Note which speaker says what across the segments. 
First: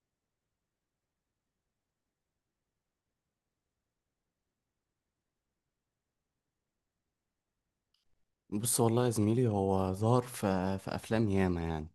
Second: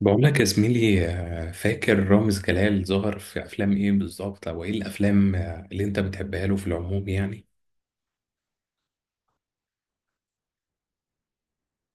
Speaker 1: بقول لك يا زميلي، فاكر رامز جلال ظهر في افلام ايه بالظبط، او ايه الافلام اللي انت بتحبها له في العموم يعني؟
Speaker 2: بص والله يا زميلي، هو ظهر في أفلام ياما يعني.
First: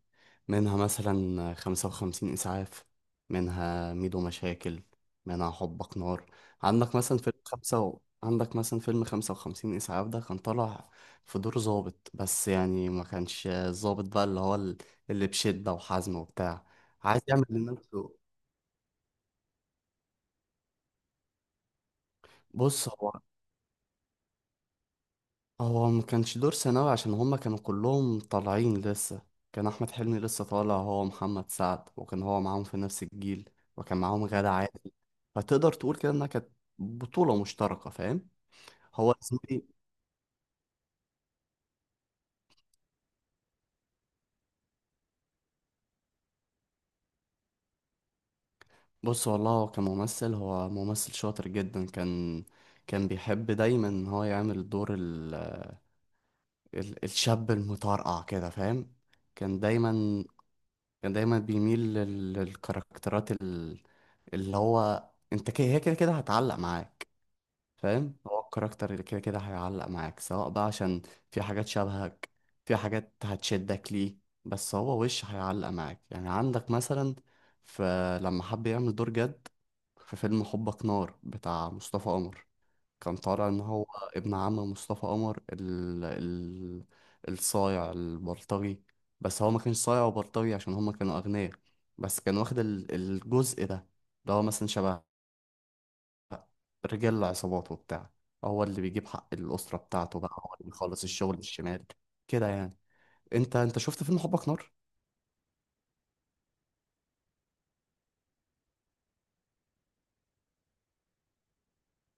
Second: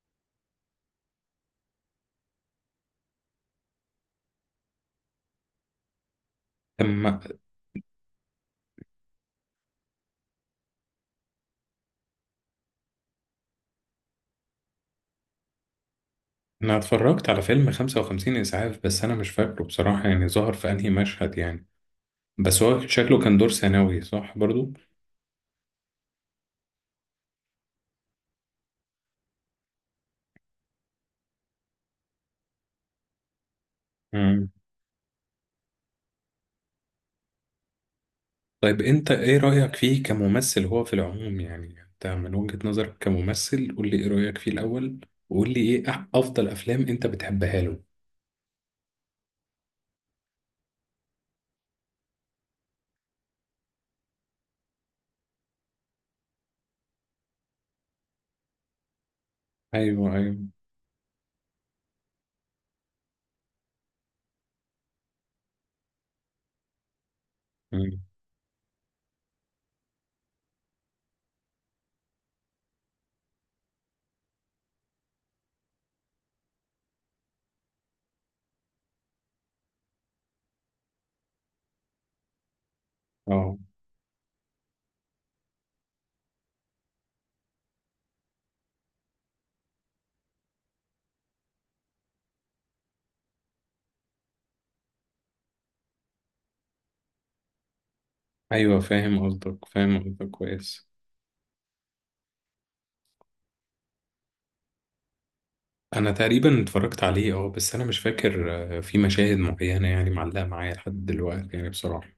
Speaker 2: منها مثلا 55 إسعاف، منها ميدو مشاكل، منها حبك نار.
Speaker 1: اما
Speaker 2: عندك مثلا فيلم 55 إسعاف. ده كان طالع في دور ضابط، بس يعني ما كانش الضابط بقى اللي بشدة وحزم وبتاع،
Speaker 1: انا
Speaker 2: عايز
Speaker 1: اتفرجت على
Speaker 2: يعمل
Speaker 1: فيلم
Speaker 2: لنفسه.
Speaker 1: 55 اسعاف، بس انا مش فاكره بصراحة، يعني ظهر في انهي مشهد يعني؟ بس هو
Speaker 2: بص، هو
Speaker 1: شكله كان دور ثانوي، صح برضو؟
Speaker 2: هو ما كانش دور ثانوي عشان هما كانوا كلهم طالعين لسه. كان احمد حلمي لسه طالع، هو محمد سعد، وكان هو معاهم في نفس الجيل، وكان معاهم
Speaker 1: مم.
Speaker 2: غادة عادل. فتقدر تقول كده انها كانت بطولة مشتركة، فاهم.
Speaker 1: طيب انت
Speaker 2: هو
Speaker 1: ايه
Speaker 2: اسمه إيه؟
Speaker 1: رأيك فيه كممثل هو في العموم يعني، انت من وجهة نظرك كممثل، قول لي ايه رأيك فيه الاول، وقول لي ايه افضل افلام انت بتحبها له؟
Speaker 2: بص والله هو كممثل، هو ممثل شاطر جدا. كان بيحب دايما ان هو يعمل دور الشاب المطرقع كده، فاهم. كان
Speaker 1: ايوه،
Speaker 2: دايما
Speaker 1: ايوه.
Speaker 2: كان دايما بيميل للكاركترات اللي هو، انت كده هي كده كده هتعلق معاك.
Speaker 1: مم.
Speaker 2: فاهم، هو الكاركتر اللي كده كده هيعلق معاك، سواء بقى عشان في حاجات شبهك، في حاجات هتشدك ليه، بس هو وش هيعلق معاك يعني. عندك مثلا، فلما حب يعمل دور جد في فيلم حبك نار بتاع مصطفى قمر، كان طالع
Speaker 1: اه.
Speaker 2: ان هو ابن عم مصطفى قمر، الصايع البلطجي. بس هو ما كانش صايع وبلطجي عشان هما كانوا اغنياء، بس كان واخد الجزء ده، اللي هو مثلا شبه رجال العصابات وبتاع. هو
Speaker 1: ايوه،
Speaker 2: اللي بيجيب
Speaker 1: فاهم
Speaker 2: حق
Speaker 1: قصدك،
Speaker 2: الأسرة
Speaker 1: فاهم
Speaker 2: بتاعته،
Speaker 1: قصدك
Speaker 2: بقى هو اللي
Speaker 1: كويس.
Speaker 2: بيخلص الشغل الشمال كده يعني. انت شفت فيلم حبك نار؟
Speaker 1: انا تقريبا اتفرجت عليه، اه، بس انا مش فاكر. في مشاهد معينه يعني معلقه معايا لحد دلوقتي يعني بصراحه.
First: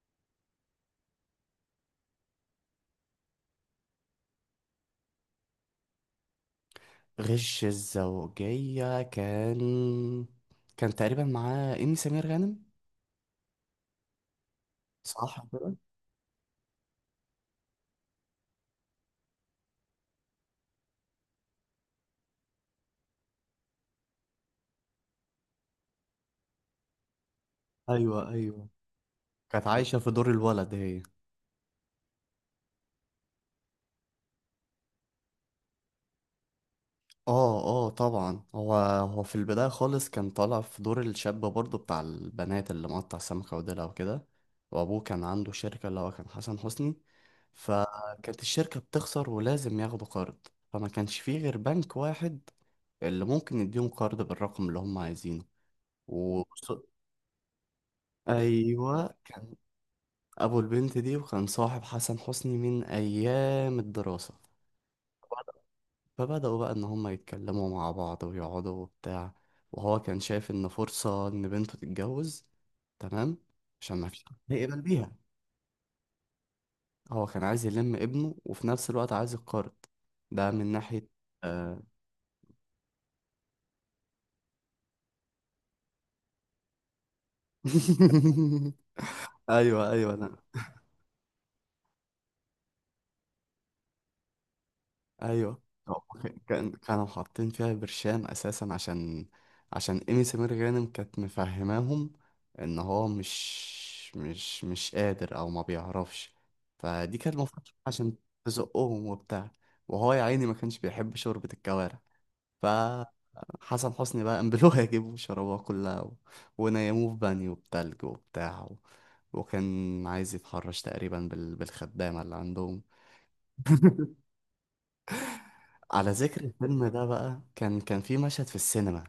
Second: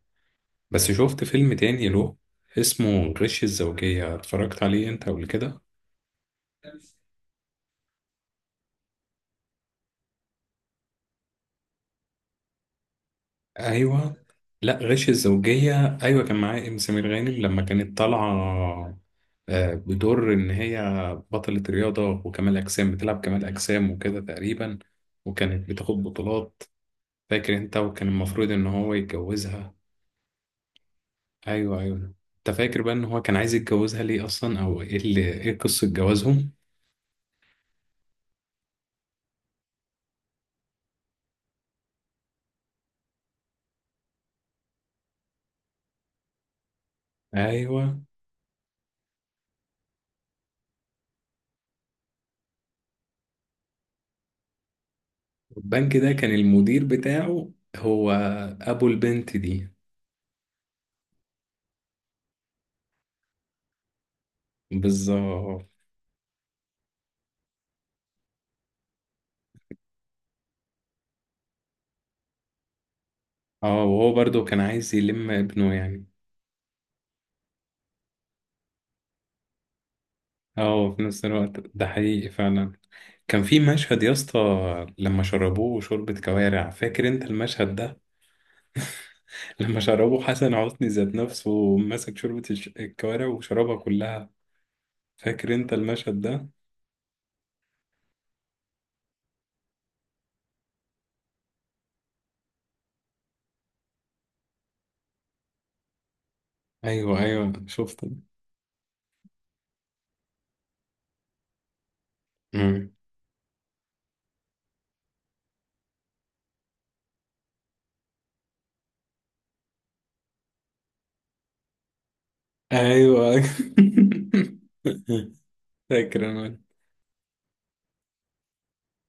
Speaker 1: بس شفت فيلم تاني له اسمه غش الزوجيه، اتفرجت عليه انت قبل كده؟
Speaker 2: غش الزوجية كان، كان تقريبا معاه إيمي سمير غانم،
Speaker 1: ايوه. لا، غش
Speaker 2: صح كده.
Speaker 1: الزوجيه، ايوه كان معاه ام سمير غانم لما كانت طالعه. بدور ان هي بطله رياضه وكمال اجسام، بتلعب كمال اجسام وكده تقريبا. وكانت بتاخد بطولات. فاكر انت؟ وكان
Speaker 2: ايوه،
Speaker 1: المفروض ان
Speaker 2: ايوه،
Speaker 1: هو
Speaker 2: كانت
Speaker 1: يتجوزها.
Speaker 2: عايشة في دور الولد هي.
Speaker 1: ايوه ايوه، انت فاكر بقى ان هو كان عايز يتجوزها ليه اصلا، او ايه قصة جوازهم؟
Speaker 2: اه طبعا، هو في البداية خالص كان طالع في دور الشاب برضه بتاع البنات، اللي مقطع سمكة وديلها وكده. وابوه كان عنده شركة، اللي هو كان حسن حسني.
Speaker 1: ايوه.
Speaker 2: فكانت الشركة بتخسر ولازم ياخدوا قرض، فما كانش فيه غير بنك واحد اللي ممكن يديهم قرض بالرقم اللي هم عايزينه
Speaker 1: البنك ده كان
Speaker 2: و...
Speaker 1: المدير بتاعه هو ابو
Speaker 2: ايوه
Speaker 1: البنت
Speaker 2: كان،
Speaker 1: دي.
Speaker 2: ابو البنت دي، وكان صاحب حسن حسني من ايام الدراسة.
Speaker 1: بالظبط.
Speaker 2: فبدأوا بقى إن هما يتكلموا مع بعض ويقعدوا وبتاع، وهو كان شايف إن فرصة إن بنته تتجوز، تمام،
Speaker 1: اه،
Speaker 2: عشان
Speaker 1: وهو
Speaker 2: مفيش حد
Speaker 1: برضو كان
Speaker 2: هيقبل
Speaker 1: عايز
Speaker 2: بيها.
Speaker 1: يلم ابنه يعني.
Speaker 2: هو كان عايز يلم ابنه وفي نفس الوقت عايز يتقرض، ده من
Speaker 1: اه، في
Speaker 2: ناحية.
Speaker 1: نفس الوقت
Speaker 2: آه...
Speaker 1: ده حقيقي فعلا. كان في مشهد يا اسطى لما شربوه شوربة كوارع، فاكر انت المشهد ده؟ لما
Speaker 2: أيوه أيوه
Speaker 1: شربوه
Speaker 2: أنا.
Speaker 1: حسن حسني ذات نفسه، ومسك شوربة الكوارع وشربها كلها. فاكر
Speaker 2: ايوه،
Speaker 1: انت
Speaker 2: هو
Speaker 1: المشهد ده؟
Speaker 2: كان، كانوا حاطين فيها برشام اساسا عشان، عشان ايمي سمير غانم كانت مفهماهم ان هو مش قادر او ما بيعرفش. فدي
Speaker 1: ايوه،
Speaker 2: كانت
Speaker 1: ايوه
Speaker 2: المفروض
Speaker 1: شفته.
Speaker 2: عشان تزقهم وبتاع، وهو يا عيني ما كانش بيحب شوربة الكوارع.
Speaker 1: مم.
Speaker 2: فحسن حسني بقى قام يجيبوا شربوها كلها و... ونيموه في بانيو بتلج وبتاع و... وكان عايز يتحرش تقريبا بالخدامة اللي عندهم.
Speaker 1: ايوه.
Speaker 2: على
Speaker 1: فاكر
Speaker 2: ذكر
Speaker 1: انا.
Speaker 2: الفيلم ده بقى، كان في مشهد في السينما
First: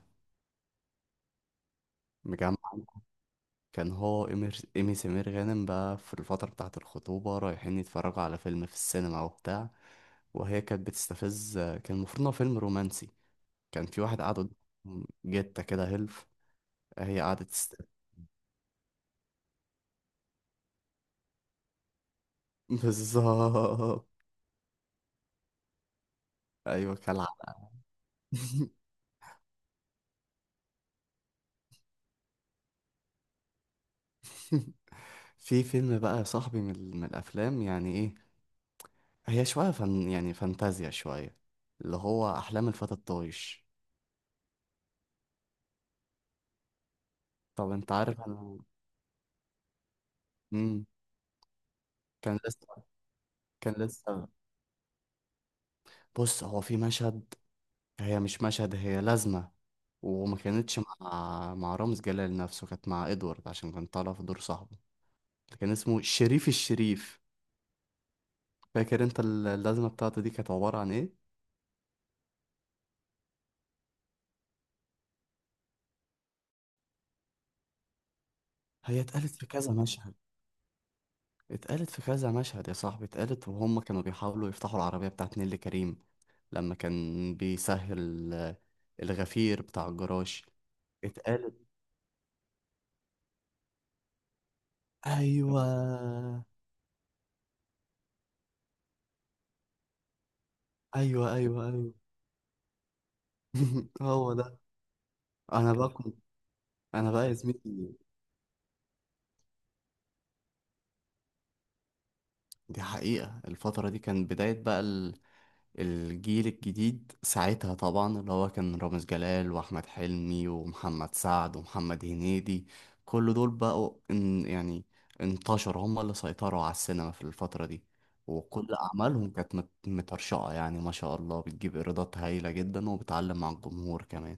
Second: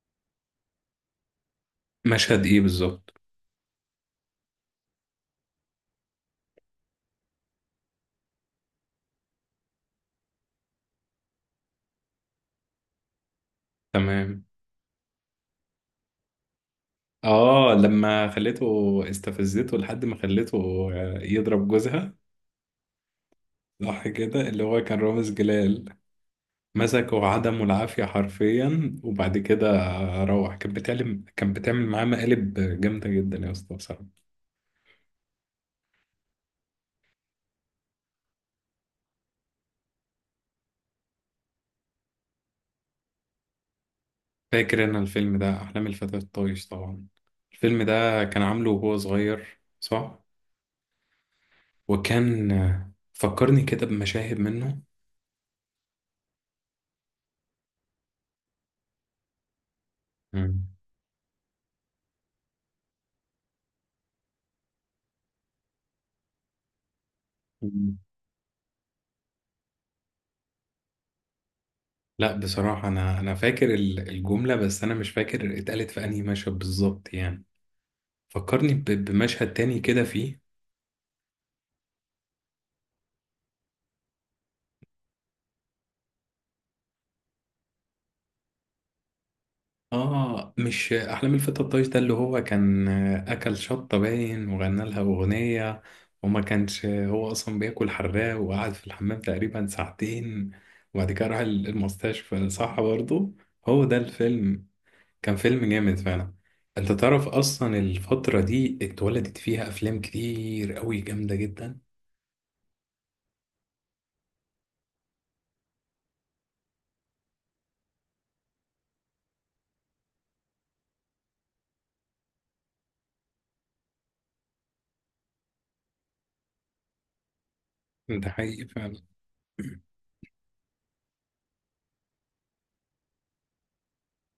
Speaker 1: مشهد
Speaker 2: مجمع.
Speaker 1: ايه بالظبط؟
Speaker 2: كان هو إيمي سمير غانم بقى، في الفترة بتاعة الخطوبة رايحين يتفرجوا على فيلم في السينما وبتاع، وهي كانت بتستفز. كان المفروض إن هو فيلم رومانسي، كان في واحد قاعد
Speaker 1: تمام.
Speaker 2: قدام، جتة كده هيلف، هي قعدت
Speaker 1: اه،
Speaker 2: تست...
Speaker 1: لما خليته استفزته لحد ما خليته يضرب جوزها.
Speaker 2: بالظبط.
Speaker 1: صح كده؟ اللي هو كان رامز جلال.
Speaker 2: أيوة
Speaker 1: مسكه
Speaker 2: كالعادة.
Speaker 1: عدمه العافية حرفيا، وبعد كده. روح كانت بتعمل معاه مقالب. جامدة جدا يا اسطى بصراحة.
Speaker 2: في فيلم بقى يا صاحبي، من الأفلام، يعني إيه، هي شوية فن يعني، فانتازيا شوية، اللي هو أحلام الفتى الطايش.
Speaker 1: فاكر انا الفيلم ده، احلام الفتى الطايش طبعا.
Speaker 2: طب
Speaker 1: الفيلم
Speaker 2: انت عارف
Speaker 1: ده كان
Speaker 2: انا.
Speaker 1: عامله وهو صغير، صح؟
Speaker 2: مم. كان
Speaker 1: وكان
Speaker 2: لسه
Speaker 1: فكرني
Speaker 2: كان
Speaker 1: كده
Speaker 2: لسه
Speaker 1: بمشاهد منه.
Speaker 2: بص هو في مشهد، هي مش مشهد، هي لازمة، وما
Speaker 1: مم.
Speaker 2: كانتش مع رامز جلال نفسه، كانت مع ادوارد عشان كان طالع في دور صاحبه اللي كان اسمه شريف الشريف.
Speaker 1: مم.
Speaker 2: فاكر انت اللازمة بتاعته دي كانت عبارة عن ايه؟
Speaker 1: لا بصراحة، انا فاكر الجملة، بس انا مش فاكر اتقالت في انهي مشهد بالظبط يعني. فكرني
Speaker 2: هي اتقالت في
Speaker 1: بمشهد
Speaker 2: كذا
Speaker 1: تاني كده
Speaker 2: مشهد،
Speaker 1: فيه.
Speaker 2: اتقالت في كذا مشهد يا صاحبي، اتقالت وهم كانوا بيحاولوا يفتحوا العربية بتاعت نيللي كريم، لما كان بيسهل الغفير بتاع الجراج.
Speaker 1: اه، مش احلام
Speaker 2: اتقالت.
Speaker 1: الفتى الطايش ده اللي هو كان اكل شطه باين وغنى لها
Speaker 2: ايوه
Speaker 1: اغنيه؟ وما كانش هو اصلا بياكل حراق، وقعد في الحمام تقريبا ساعتين. وبعد كده
Speaker 2: ايوه
Speaker 1: راح
Speaker 2: ايوه ايوه.
Speaker 1: المستشفى، صح برضه؟ هو ده
Speaker 2: هو ده.
Speaker 1: الفيلم. كان فيلم
Speaker 2: انا بقى
Speaker 1: جامد
Speaker 2: كنت
Speaker 1: فعلا. انت
Speaker 2: انا
Speaker 1: تعرف
Speaker 2: بقى يا
Speaker 1: اصلا
Speaker 2: زميلي،
Speaker 1: الفتره دي اتولدت فيها افلام كتير قوي جامده جدا.
Speaker 2: دي حقيقة الفترة دي كان بداية بقى الجيل الجديد ساعتها، طبعا اللي هو كان رامز جلال واحمد حلمي ومحمد سعد ومحمد هنيدي. كل دول بقوا يعني انتشروا، هم اللي سيطروا على السينما في الفترة دي.
Speaker 1: ده حقيقي
Speaker 2: وكل
Speaker 1: فعلا.
Speaker 2: أعمالهم كانت مترشقة يعني، ما شاء الله، بتجيب إيرادات هايلة جدا، وبتعلم مع الجمهور كمان.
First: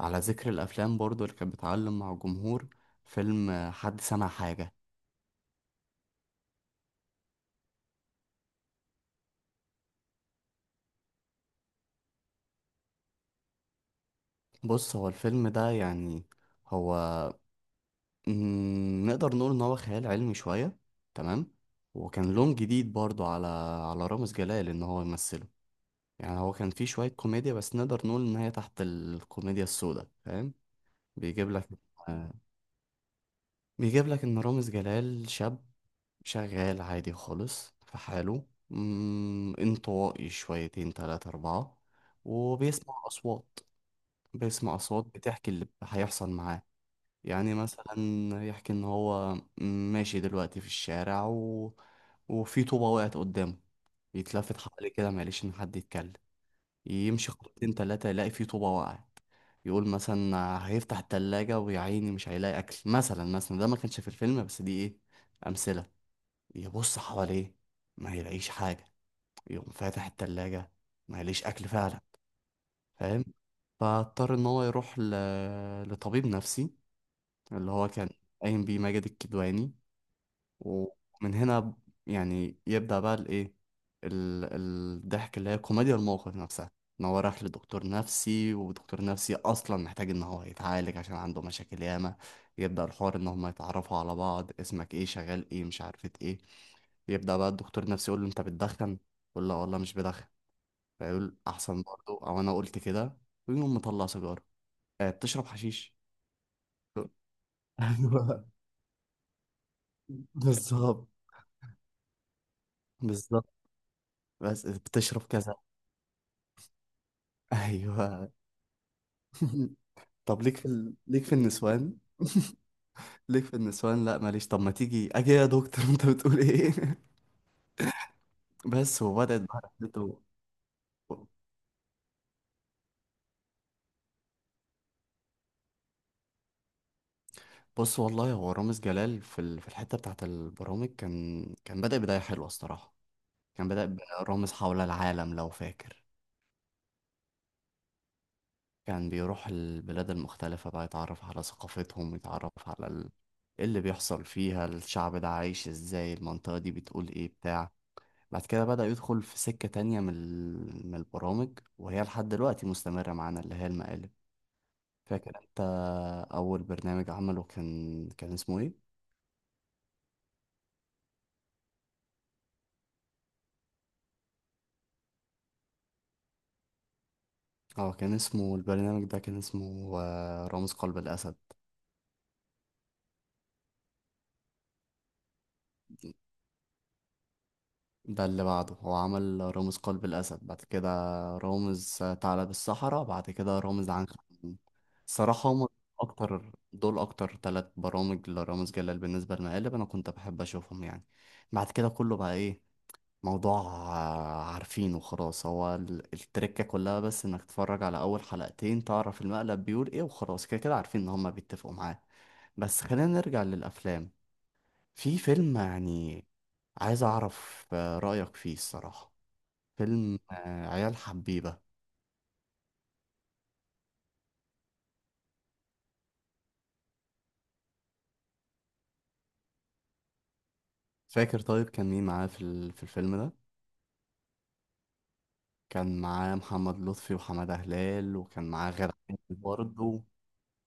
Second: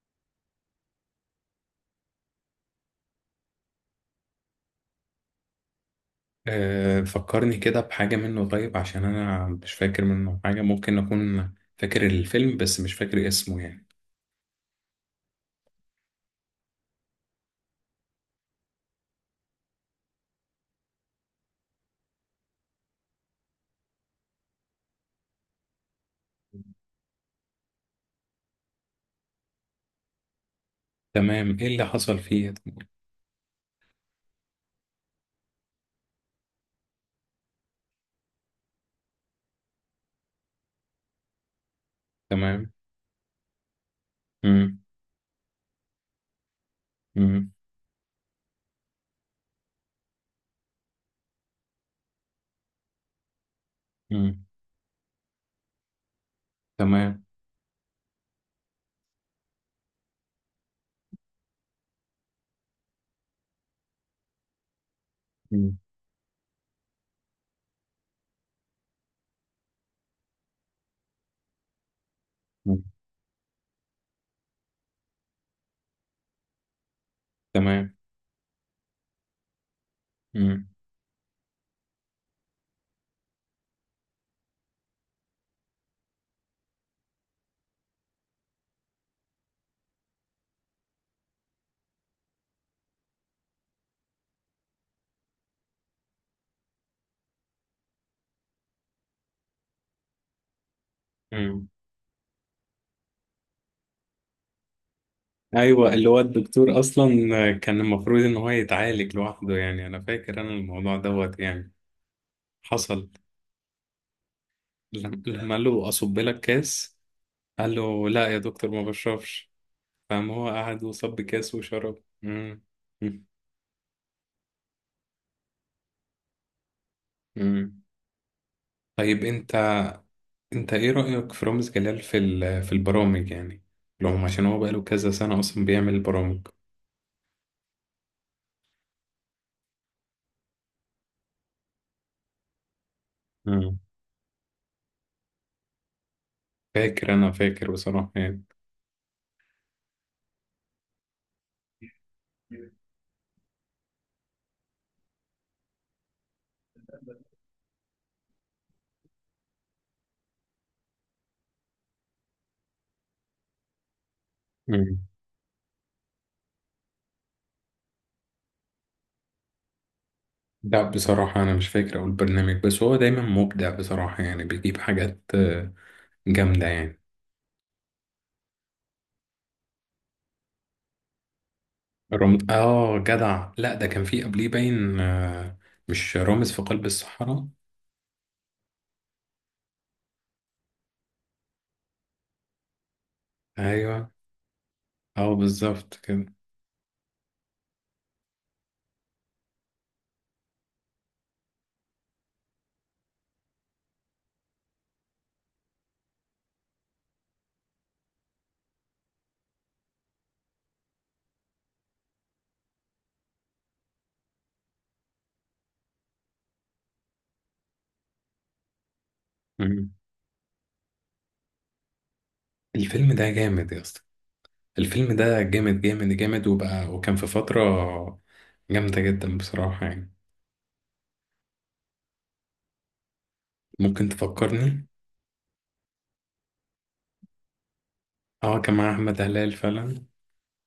Speaker 2: على ذكر الافلام برضو اللي كانت بتعلم مع الجمهور، فيلم حد سمع حاجة.
Speaker 1: أه، فكرني كده بحاجة منه طيب، عشان أنا مش فاكر منه حاجة، ممكن أكون فاكر الفيلم بس مش فاكر اسمه يعني.
Speaker 2: بص هو الفيلم ده يعني، هو مم، نقدر نقول ان هو خيال علمي شوية، تمام. وكان لون جديد برضو على، على رامز جلال ان هو يمثله. يعني هو كان فيه شوية كوميديا، بس نقدر نقول ان هي تحت الكوميديا السوداء، فاهم. بيجيب
Speaker 1: تمام، إيه
Speaker 2: لك،
Speaker 1: اللي حصل
Speaker 2: آه،
Speaker 1: فيه؟
Speaker 2: بيجيب لك ان رامز جلال شاب، شغال عادي خالص في حاله، مم، انطوائي شويتين تلاتة أربعة،
Speaker 1: تمام.
Speaker 2: وبيسمع أصوات. بيسمع
Speaker 1: مم.
Speaker 2: أصوات بتحكي اللي هيحصل معاه.
Speaker 1: مم.
Speaker 2: يعني مثلا، يحكي إن هو ماشي دلوقتي في الشارع و... وفي طوبة وقعت قدامه،
Speaker 1: مم.
Speaker 2: يتلفت حواليه كده معلش إن حد يتكلم،
Speaker 1: تمام.
Speaker 2: يمشي خطوتين تلاتة يلاقي في طوبة وقعت. يقول مثلا هيفتح التلاجة ويا عيني مش هيلاقي أكل. مثلا مثلا ده ما كانش في الفيلم، بس دي إيه،
Speaker 1: مم.
Speaker 2: أمثلة. يبص حواليه ما يلاقيش حاجة، يقوم فاتح التلاجة، ما يلاقيش أكل فعلا،
Speaker 1: مم.
Speaker 2: فاهم. فاضطر إن هو يروح لطبيب نفسي، اللي هو
Speaker 1: تمام.
Speaker 2: كان قايم بيه ماجد الكدواني.
Speaker 1: مم.
Speaker 2: ومن هنا يعني يبدأ بقى الايه، ال- الضحك، اللي هي كوميديا الموقف نفسها، ان هو راح لدكتور نفسي ودكتور نفسي اصلا محتاج ان هو يتعالج عشان عنده مشاكل ياما. يبدأ الحوار ان هم يتعرفوا على بعض، اسمك ايه، شغال ايه، مش عارفة ايه. يبدأ بقى الدكتور نفسي يقول له انت بتدخن، يقول له "آه والله مش بدخن". فيقول
Speaker 1: مم.
Speaker 2: احسن برضه، او انا قلت كده، ويقوم مطلع سيجارة. بتشرب
Speaker 1: أيوة،
Speaker 2: حشيش؟
Speaker 1: اللي هو الدكتور أصلا كان المفروض إن
Speaker 2: ايوه
Speaker 1: هو يتعالج لوحده يعني، أنا فاكر أنا الموضوع
Speaker 2: بالظبط،
Speaker 1: دوت يعني. حصل.
Speaker 2: بالظبط بس بتشرب
Speaker 1: لما
Speaker 2: كذا.
Speaker 1: قال له أصب لك كاس، قال له لا
Speaker 2: ايوه.
Speaker 1: يا دكتور ما بشربش. فاهم،
Speaker 2: طب
Speaker 1: هو
Speaker 2: ليك في
Speaker 1: قعد وصب
Speaker 2: ليك في
Speaker 1: كاس
Speaker 2: النسوان.
Speaker 1: وشرب. مم. مم.
Speaker 2: ليك في النسوان، لا ماليش. طب ما تيجي اجي يا دكتور، انت بتقول ايه.
Speaker 1: مم.
Speaker 2: بس
Speaker 1: طيب،
Speaker 2: وبدأت
Speaker 1: انت
Speaker 2: بقى رحلته.
Speaker 1: انت ايه رأيك في رامز جلال في في البرامج يعني؟ لهم عشان هو بقاله كذا سنة اصلا بيعمل البرامج.
Speaker 2: بص والله هو رامز جلال في في الحتة بتاعت البرامج كان، كان بدأ بداية حلوة الصراحة. كان
Speaker 1: مم.
Speaker 2: بدأ برامز حول العالم لو فاكر.
Speaker 1: فاكر، انا فاكر بصراحة يعني.
Speaker 2: كان بيروح البلاد المختلفة بقى، يتعرف على ثقافتهم، يتعرف على إيه اللي بيحصل فيها، الشعب ده عايش ازاي، المنطقة دي بتقول ايه بتاع بعد كده بدأ يدخل في سكة تانية من من البرامج، وهي لحد دلوقتي مستمرة معانا، اللي هي المقالب.
Speaker 1: مم.
Speaker 2: فاكر انت أول برنامج عمله، كان اسمه ايه؟
Speaker 1: لا بصراحة أنا مش فاكر أو البرنامج، بس هو دايما مبدع بصراحة، يعني بيجيب حاجات جامدة يعني.
Speaker 2: اه كان اسمه البرنامج ده، كان اسمه رامز قلب الأسد.
Speaker 1: آه جدع، لا ده كان في قبليه باين، مش رامز في قلب الصحراء؟
Speaker 2: ده اللي بعده، هو عمل رامز قلب الأسد، بعد كده رامز ثعلب الصحراء، بعد كده رامز
Speaker 1: أيوه.
Speaker 2: عنخ الأمين.
Speaker 1: أه،
Speaker 2: الصراحة هم
Speaker 1: بالظبط كده.
Speaker 2: أكتر دول، أكتر 3 برامج لرامز جلال، بالنسبة للمقالب أنا كنت بحب أشوفهم يعني. بعد كده كله بقى ايه، موضوع عارفينه خلاص، هو التركة كلها، بس انك تتفرج على اول حلقتين تعرف المقلب بيقول ايه، وخلاص كده كده عارفين ان هما بيتفقوا معاه. بس خلينا نرجع للافلام، في فيلم يعني عايز اعرف رأيك فيه الصراحة، فيلم عيال حبيبة.
Speaker 1: الفيلم ده جامد يا اسطى. الفيلم ده جامد جامد جامد، وبقى وكان في فترة جامدة جدا بصراحة يعني.
Speaker 2: فاكر، طيب كان مين معاه في في الفيلم ده؟
Speaker 1: ممكن تفكرني؟
Speaker 2: كان معاه محمد لطفي وحمادة هلال، وكان
Speaker 1: اه،
Speaker 2: معاه
Speaker 1: كان مع
Speaker 2: غادة عادل
Speaker 1: أحمد هلال
Speaker 2: برضه.
Speaker 1: فعلا.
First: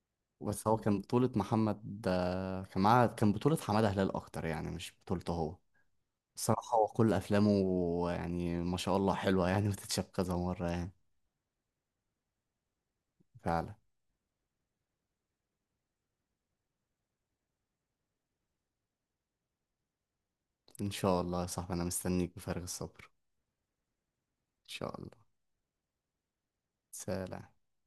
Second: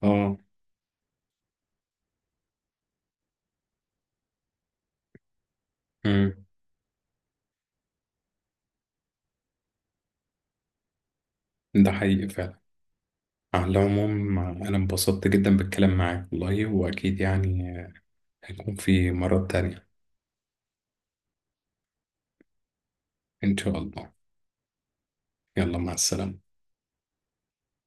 Speaker 1: اه.
Speaker 2: بس هو كان بطولة محمد، كان معاه، كان بطولة حمادة هلال اكتر يعني، مش بطولته هو.
Speaker 1: امم.
Speaker 2: صراحة هو كل أفلامه يعني، ما شاء الله، حلوة يعني وتتشاف كذا مرة يعني.
Speaker 1: ده حقيقي فعلا. على
Speaker 2: فعلا.
Speaker 1: العموم أنا انبسطت جدا بالكلام معاك والله، وأكيد يعني هيكون في مرات تانية.
Speaker 2: إن شاء الله يا صاحبي، أنا مستنيك بفارغ الصبر.
Speaker 1: إن شاء الله.
Speaker 2: إن شاء الله.
Speaker 1: يلا، مع السلامة.
Speaker 2: سلام.